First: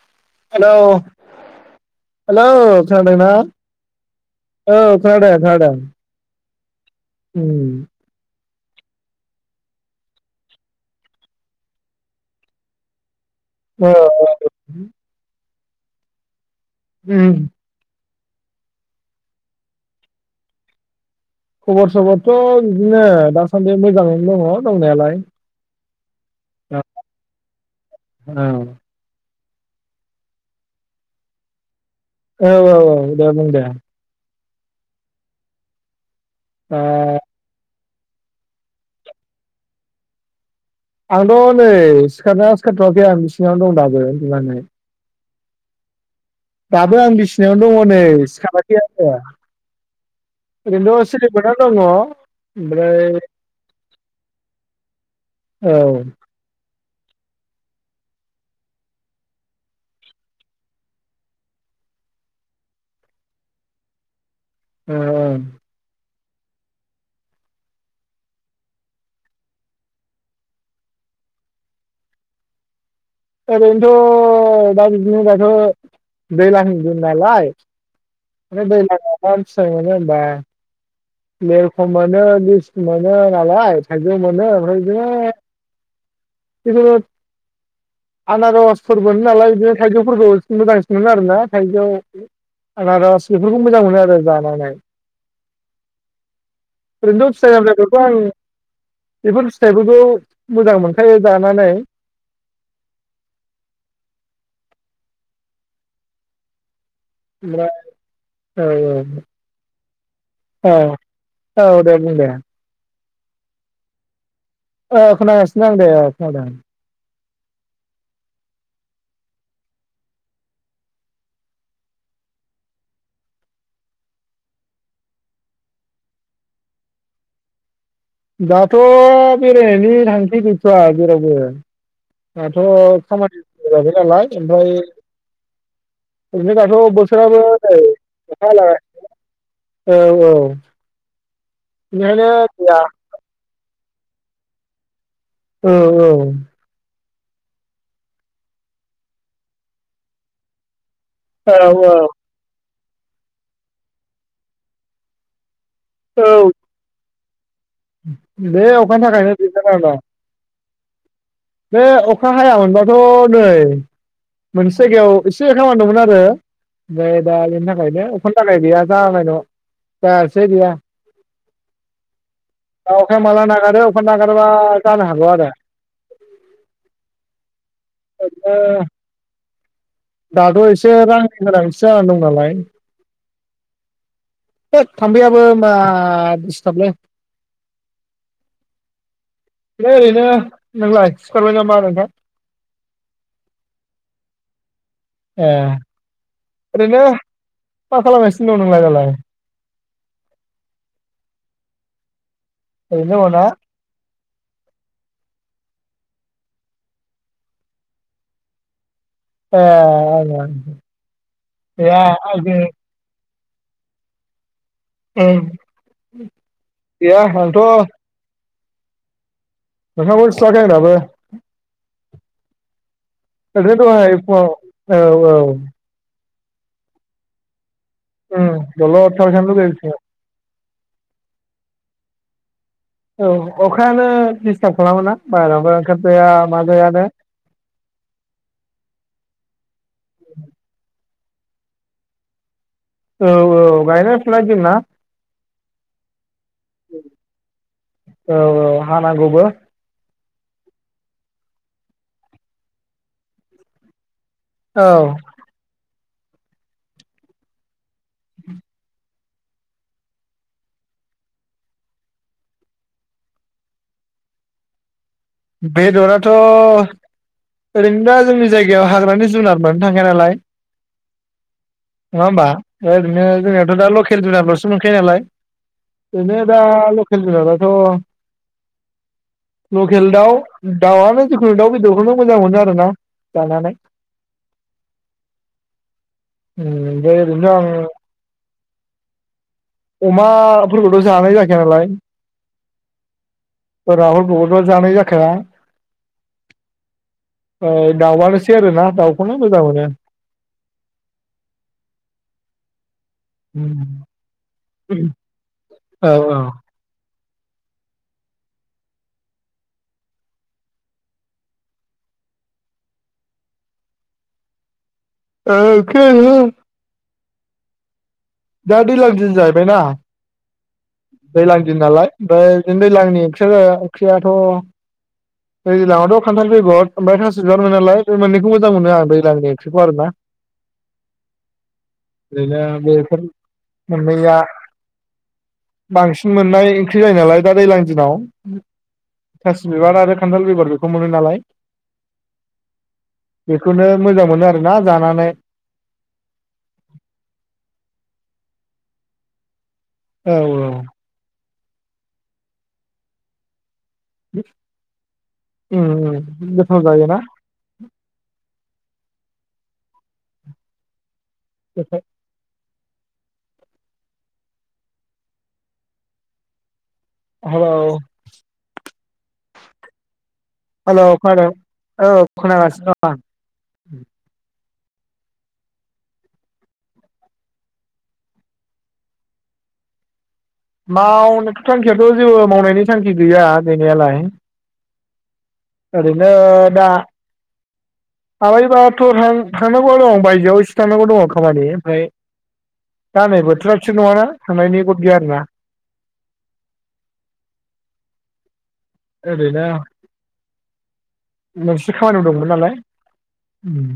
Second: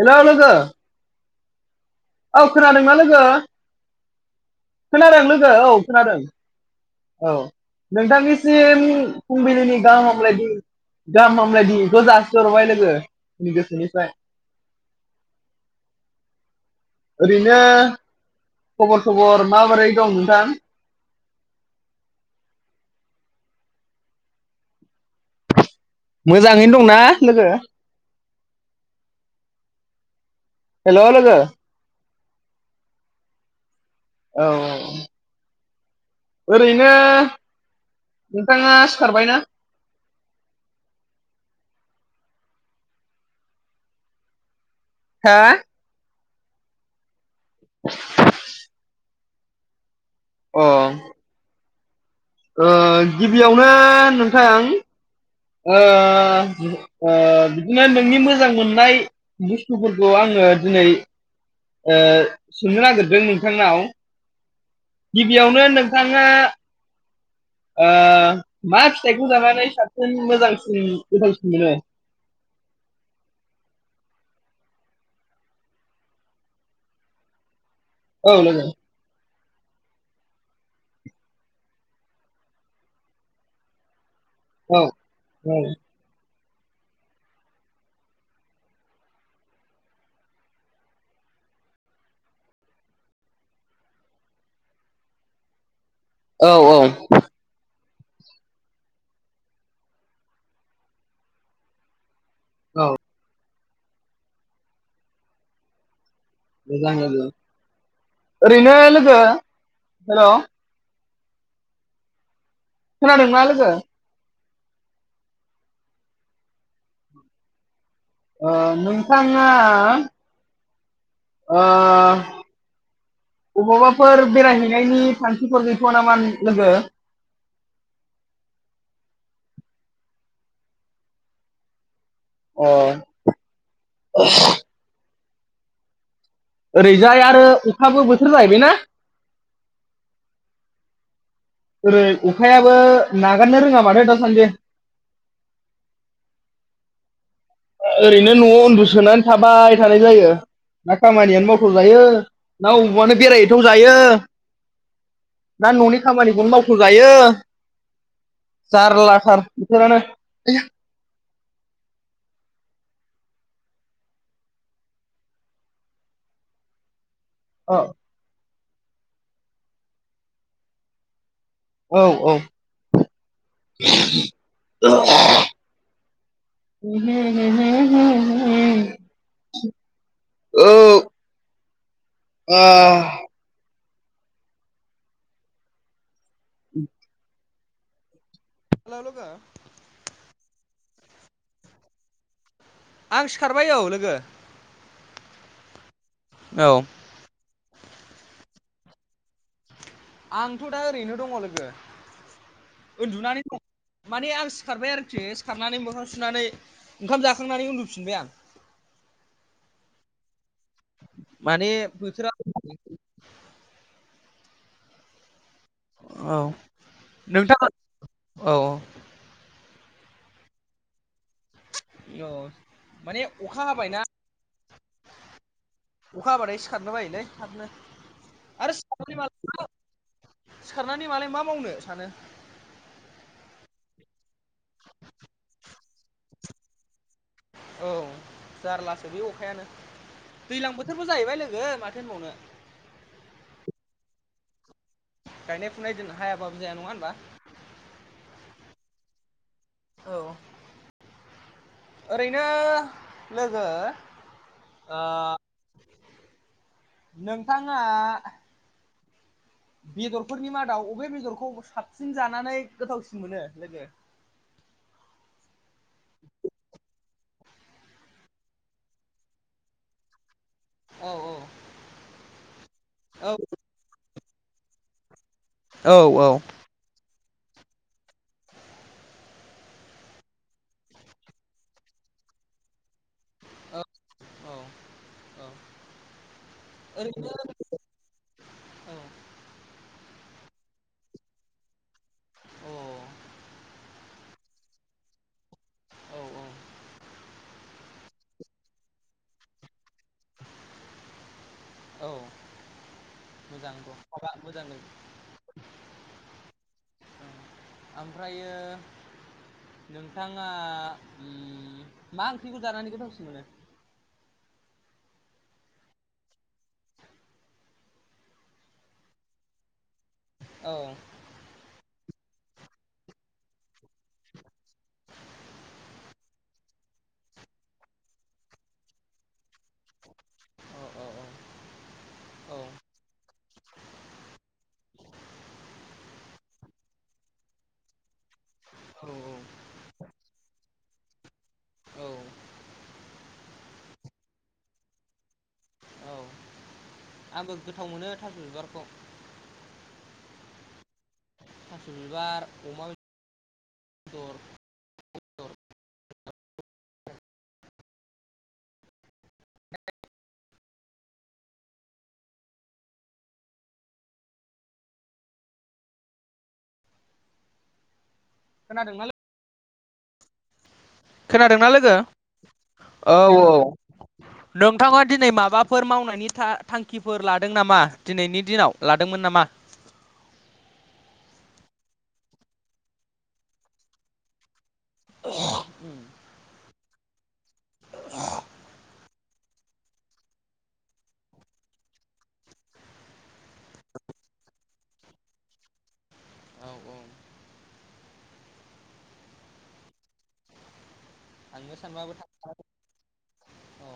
Hello लोगो। Hello औ hello खोनादोंना खोनादों लोगो ना औ खोनादों खोनादों औ उम नोंथांनि सिम फुंबिलिनि गाहाम हामलायदि गाहाम हामलायदिखौ जासिहरबाय लोगो आंनि औ गोसोनिफ्राय उम ओरैनो खबर सबर माबोरै दं नोंथां? खबर सबरथ' बिदिनो दासान्दि मोजाङैनो दङ दंनायालाय औ मोजाङैनो दंना लोगो औ। हेल' लोगो औ औ औ दे बुं दे। औ औ। ओ ओरैनो नोंथाङा सिखारबायना? आंथ' नै सिखारना सिखारथ'वाखै आं सिङावनो दं दाबो होननानै हा? दाबो आं बिसिनायावनो दङ नै सिखाराखै आङो अ ओरैनोथ सिरि मोन्नानै दङ' ओ ओमफ्राय गिबियावनो नोंथां औ ओ ओं ओ बिदिनो नोंनि मोजां मोननाय बुस्थुफोरखौ आङो दिनै ओ सोंनो नागिरदों नोंथांनाव ओं गिबियावनो नोंथाङा ओ मा फिथाइखौ जानानै साबसिन मोजांसिन गोथावसिन मोनो ओरैनोथ' दा बिदिनो बाथ' दैज्लांनि दिन नालाय औ बे लोगो दैलांआवहाय फिथाइ मोनो होमबा लेरख मोनो लिसु मोनो नालाय थाइ जौ मोनो ओमफ्राय औ बिदिनो जिखुनु आनारसफोर मोनो नालाय बिदिनो थाइजौफोरखौ मोजांसिन मोनो आरोना थाइजौ आनारस बेफोरखौ मोजां मोनो आरो जानानै [inaudible] औ औ ओरैनोथ फिथाइ आमलायफोर खौ आं बेफोर फिथाइफोरखौ मोजां मोनखायो जानानै औ मोजां लोगो ओमफ्राय औ ओरैनो लोगो हेल' औ ओ औ दे बुं दे खोनादोंना लोगो ओ खोनागासिनो आं दे ओ खोनादों ओ नोंथाङा ओ बबावबाफोर बेरायहैनायनि थांखिफोर गैथ'वा नामा लोगो दाथ' बेरायनायनि थांखि गैथ'वआ जेरावबो दाथ' अ खामानि [unintelligible] नालाय ओमफाय ओरनो दाथ' ओरैजाय बोथोराबो आरो नै अखाबो बोथोर अखा जाहैबायना हालाय औ औ ओरै बेनिखायनो अखायाबो गैया नागारनो रोङा माथो दासान्दि औ औ ओरैनो न'आव उन्दुसोनानै थाबाय थानाय जायो ना खामानियानो औ मावथावजायो ना अबावबानो बेरायहैथाव जायो ना न'नि औ खामानिखौनो मावथ'जायो बे अखानि थाखायनो दिगदार जाना बोथोरानो दं बे अखा हायामोनोनबाथ' नै मोनसे जायगायाव एसे खामानि दंमोन आरो ओमफ्राय दा बेनि औ थाखायनो अखानि थाखाय गैया जानाय न' जायासै गैया औ औ दा अखाया माला नागारो अखा नागारबा औ जानो हागौ आरो [unintelligible] [unintelligible] दाथ' एसे रांनि गोनांथि जाना दं नालाय आ होत थामफैआबो मा दिस्टाबलै हेल' लोगो ओमफाय ओरैनो नोंलाय सिखारबाय नामा नोंथां आं सिखारबाय औ लोगो ए औ ओरैनो मा खालामगासिनो दं नोंलाय दालाय आंथ' दा ओरैनो दङ लोगो ओरैनो उन्दुनानै दङना दं माने आं सिखारबाय आरोखि सिखारनानै मोखां सुनानै ओंखाम जाखांनानै उन्दुफिनबाय आं [inaudible] ए ओं ओं माने बोथोरा उम औ गैया आंथ' नोंथाङा औ मोखांखौनो सुवाखै आं दाबो औ माने अखा ओरैनो हाबायना दहाय फुंङाव औ औ। अखा हाबाथाय सिखारनो बायोलै थाबनो। उम आरो दलर थाबाय थानो लुगैयो [inaudible] सिखारनानै मालाय मा मावनो सानो। औ अखायानो दिडिस्टार्ब खालामोना बाहेरायावबो ओंखारजाया माजाया नो। औ जारलासो बे अखायानो दैज्लां बोथोर बो जाहैबाय लोगो माथो होनबावनो। औ औ गायनाय फुनाय दिनना गायनाय फुनाय दिन हायाब औ औ हानांगौबो। औ ओरैनो लोगो औ ओ नोंथाङा बेदरफोरनि मादाव अबे बेदरखौ साबसिन जानानै गोथावसिन मोनो लोगो। बेदराथ' ओरैनो दा जोंनि जायगायाव हाग्रानि जुनार मोननो थांखाया नालाय। औ नङा होमबा ओरैनो औ जोंनियावथ' दा लकेल जुनारल'सो मोनखायो नालाय। औ ओरैनो दा लकेल जुनाराथ' बेल दाउ दाउआनो जिखुनु दाउ बेदरखौनो मोजां मोनो आरोना। जानानै औ औ ओम दे ओरैनो बेनो आं औ अमाफोरखौथ'जानाय जाखाया नालाय अ राहुल [unintelligible] जानाय जाखाया। औ औ औ दाउआनोसै आरोना दाउखौनो मोजां मोनो। औ मोजां [unintelligible] मोजां औ औ। ओमफ्रायो नोंथाङा उम्म मा ओंख्रिखौ जानानै गोथावसिन मोनो? ओंख्रियाथ' दा दैलां दिन जाहैबायना औ दैलां दिन नालाय ओ बिदिनो दैज्लांनि ओंख्रि जाहैबाय ओंख्रियाथ दैज्लाङावथ खान्थाल बेगर ओमफ्राय थास बिबार मोनो नालाय बे मोननैखौ मोजां मोनो आं दैज्लांनि ओंख्रिखौ आरो ना। अ अ औ। औ गैला बेफोर मोननैया बांसिन मोननाय ओंख्रि जायो नालाय दा दैज्लां दिनाव थासि बिबार आरो खान्थाल बेगर बेखौ मोनो नालाय। औ बेखौनो मोजां मोनो आरोना जानानै। औ आंबो गोथाव मोनो थास बिबारखौ। औ औ। थास बिबार अमा बे उम्म उम्म गोथाव जायोना? [unintelligible] औ औ। खोनादोंना लो हेलौ खोनादों खोनादोंना लोगो? औ खोनागासिनो दं औ आं औ। नोंथाङा दिनै माबाफोर मावनायनि था-थांखिफोर लादों नामा दिनैनि दिनाव लादोंमोन नामा? मावनोथ थांखियाथ जेबो मावनायनि थांखि गैया गैनायालाय। उम ओरैनो दा हाबायबा टर हाय थांनांगौ दं बायजोआव एसे थांनांगौ दङ खामानि ओमफ्राय दा नै बोथोरा थिग नङाना थांनायनि ग'द गैया आरोना। [inaudible] एरैनो थांनो मोनसे सानबाबो खामानियाव थां दंमोन नालाय उम औ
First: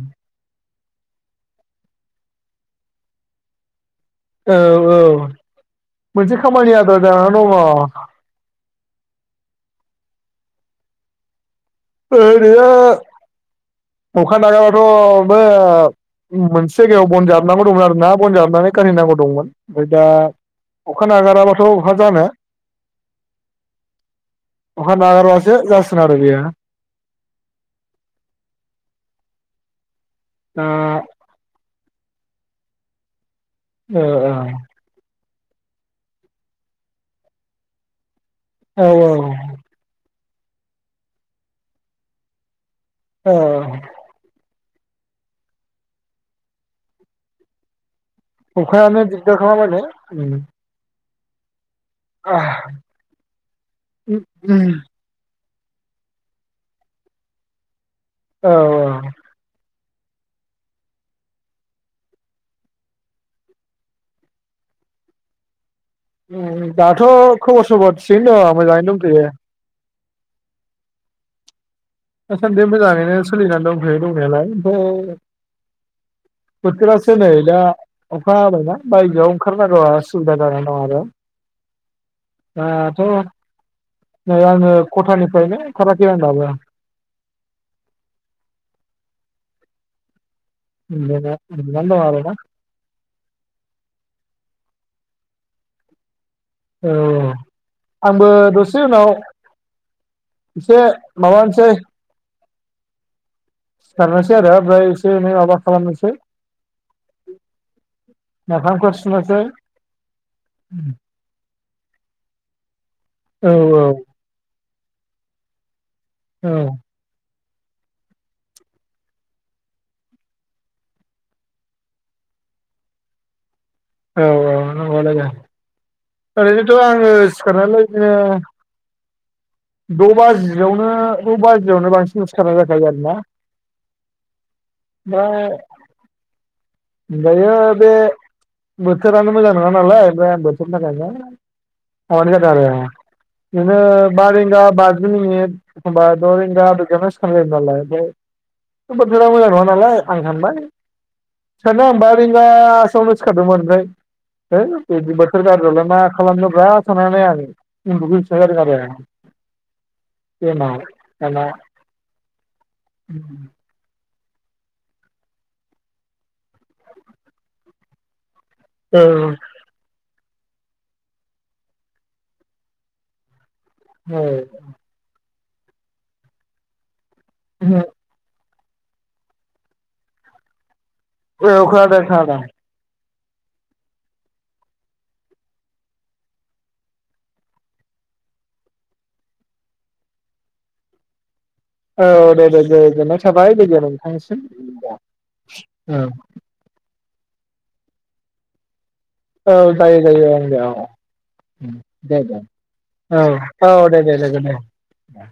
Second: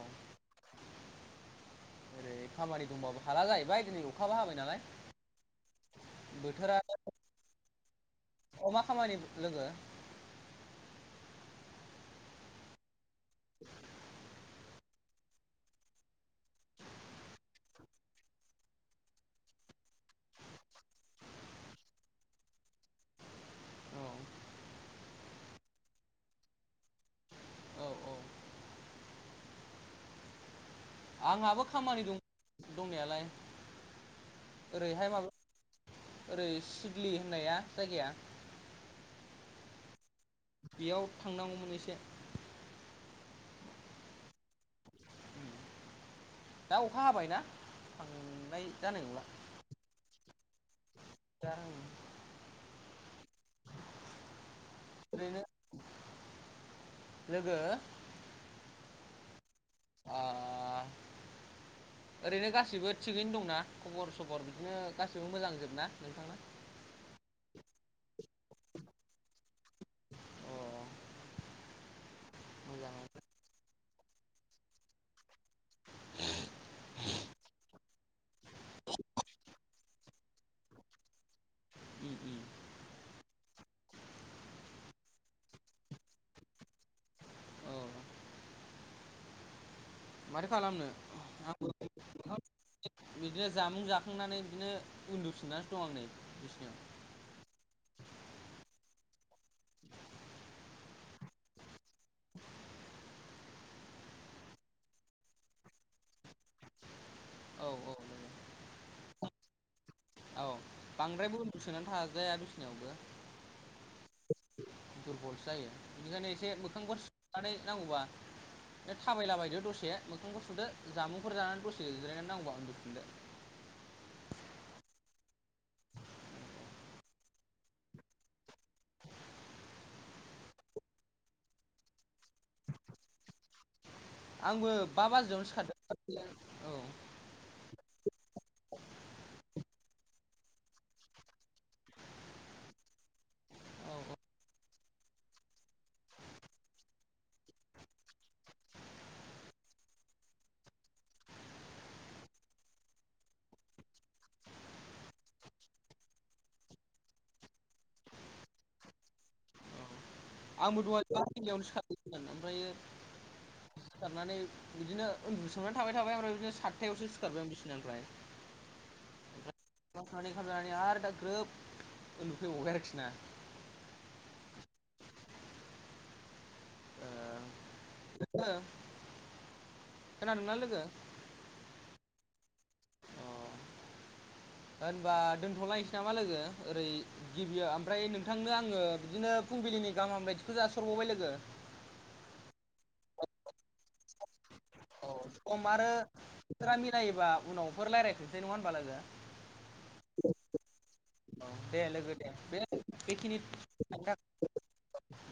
ओरै खामानि दंबाबो हाला जाहैबाय दिनै अखाबो औ हाबाय नालाय औ मोनसे खामानि बोथोरा आद्रा जानानानै दंङ। अ मा खामानि लोगो ओरैनो अखा नागाराबाथ' बो मोनसे जायगायाव बनजाबनांगौ दंमोन आरो ना बनजाबनानै खानहैनांगौ दंमोन ओमफाय दा अखा नागाराबाथ' बहा जानो। [inaudible] अखा नागारबासो जासिगोन आरो बेयो। औ औ दा आंहाबो खामानि दं दंनायालाय ओ औ ओरैहाय माबा ओरै सिडलि होननाया जायगाया औ औ बेयाव थांनांगौमोन एसे। औ दा अखा हाबायना थांनाय जानाय अखायानो नंला दिगदार खालामबाय ने उम। दा उम ओरैनो लोगो औ औ अ ओरैनो गासिबो थिगैनो दंना खबर सबर गासिबो मोजांजोबना? नोंथांना दाथ' खबर सबर थिगैनो दं मोजाङैनो दंथ'यो। अ दासान्दि मोजाङै मोजाङैनो सोलिनानै दंथ'यो दंनायालाय ओमफाय [inaudible] बोथोरासो नै दा अखा हाबायना बायजोआव ओंखारनांगौवा उसुबिदा दं आरो। [inaudible] दाथ' नै आङो खथानिफ्रायनो ओंखाराखै आं दाबो उम औ माथो खालामनो उन्दुनो आं उन्दुनानै दं आरोना बिदिनो जामुं जाखांनानै बिदिनो। उन्दुफिनानै दं आं नै। बिसिनायाव औ आंबो दसे उनाव एसे माबानोसै [inaudible] सिखारनोसै आरो ओमफ्राय एसे माबा खालामनोसै औ औ मोखांफोर सुनोसै औ बांद्रायबो उनदुसोनानै थाजाया बिसिनायावबो औ औ दुरबलसो जायो बेनिखायनो एसे औ मोखांफोर सुनानै नांगौबा बे थाबायला बायदो दसे, मोखांखौ सुदो, जामुंफोर जानानै दसे जिरायनानै नांगौबा उन्दुफिनदो। [inaudible] औ औ नंगौ लायो। ओरैनोथ' आङो सिखारनानै इदिनो द' बाजियावनो द' बाजियावनो बांसिन सिखारनाय जाखायो आरोना। आंबो बा बाजियावनो ओमफ्राय सिखारदों औ। दायो बे बोथोरानो मोजां नङा नालाय ओमफ्राय आं बोथोरनि थाखायनो माबानाय जादों आरो। बिदिनो औ बा रिंगा बाजि मिनिट एखमबा द' रिंगा बेदियावनो सिखारनाय जायो नालाय फ्राय बोथोरा मोजां नङा नालाय आं सानबाय सानोबा आं बा रिंगासोयावनो सिखारादोंमोन ओमफ्राय है बिदि बोथोर गाज्रियावलाय मा खालामनो ब्रा साननानै आङो उन्दुफैफिननाय जादों आरो एमाव आंबो दंहाय बा दाना बाजियावनो सिखारदोंमोन ओमफ्रायो सिखारनानै बिदिनो उन्दुसोमनानै थाबाय थाबाय ओमफ्राय बिदिनो सातथायावसो सिखारबाय आं बिसिनानिफ्राय औ खनानै खनानै आरो दा ग्रोब उन्दुखै हगबाय आरोखि ना औ [unintelligible] गो खोनादों ना लोगो औ खानादों खोनादों अ होनबा दोनथ'लायसै नामा लोगो ओरै गिबियाव ओमफ्राय नोंथांनो आङो बिदिनो फुंबिलिनि गाहाम हामब्लायथिखौ जासिहरबावबाय लोगो औ दे दे दे गोजोननाय थाबाय लोगो नोंथांनिसिम औ सम आरो बिसोरा मिलायोबा उनावफोर रायज्लायफिननोसै नङा होनबा लोगो औ जायो जायो ओं दे औ। औ लोगो दे दे बे औ बेखिनि औ दे दे दे दे दे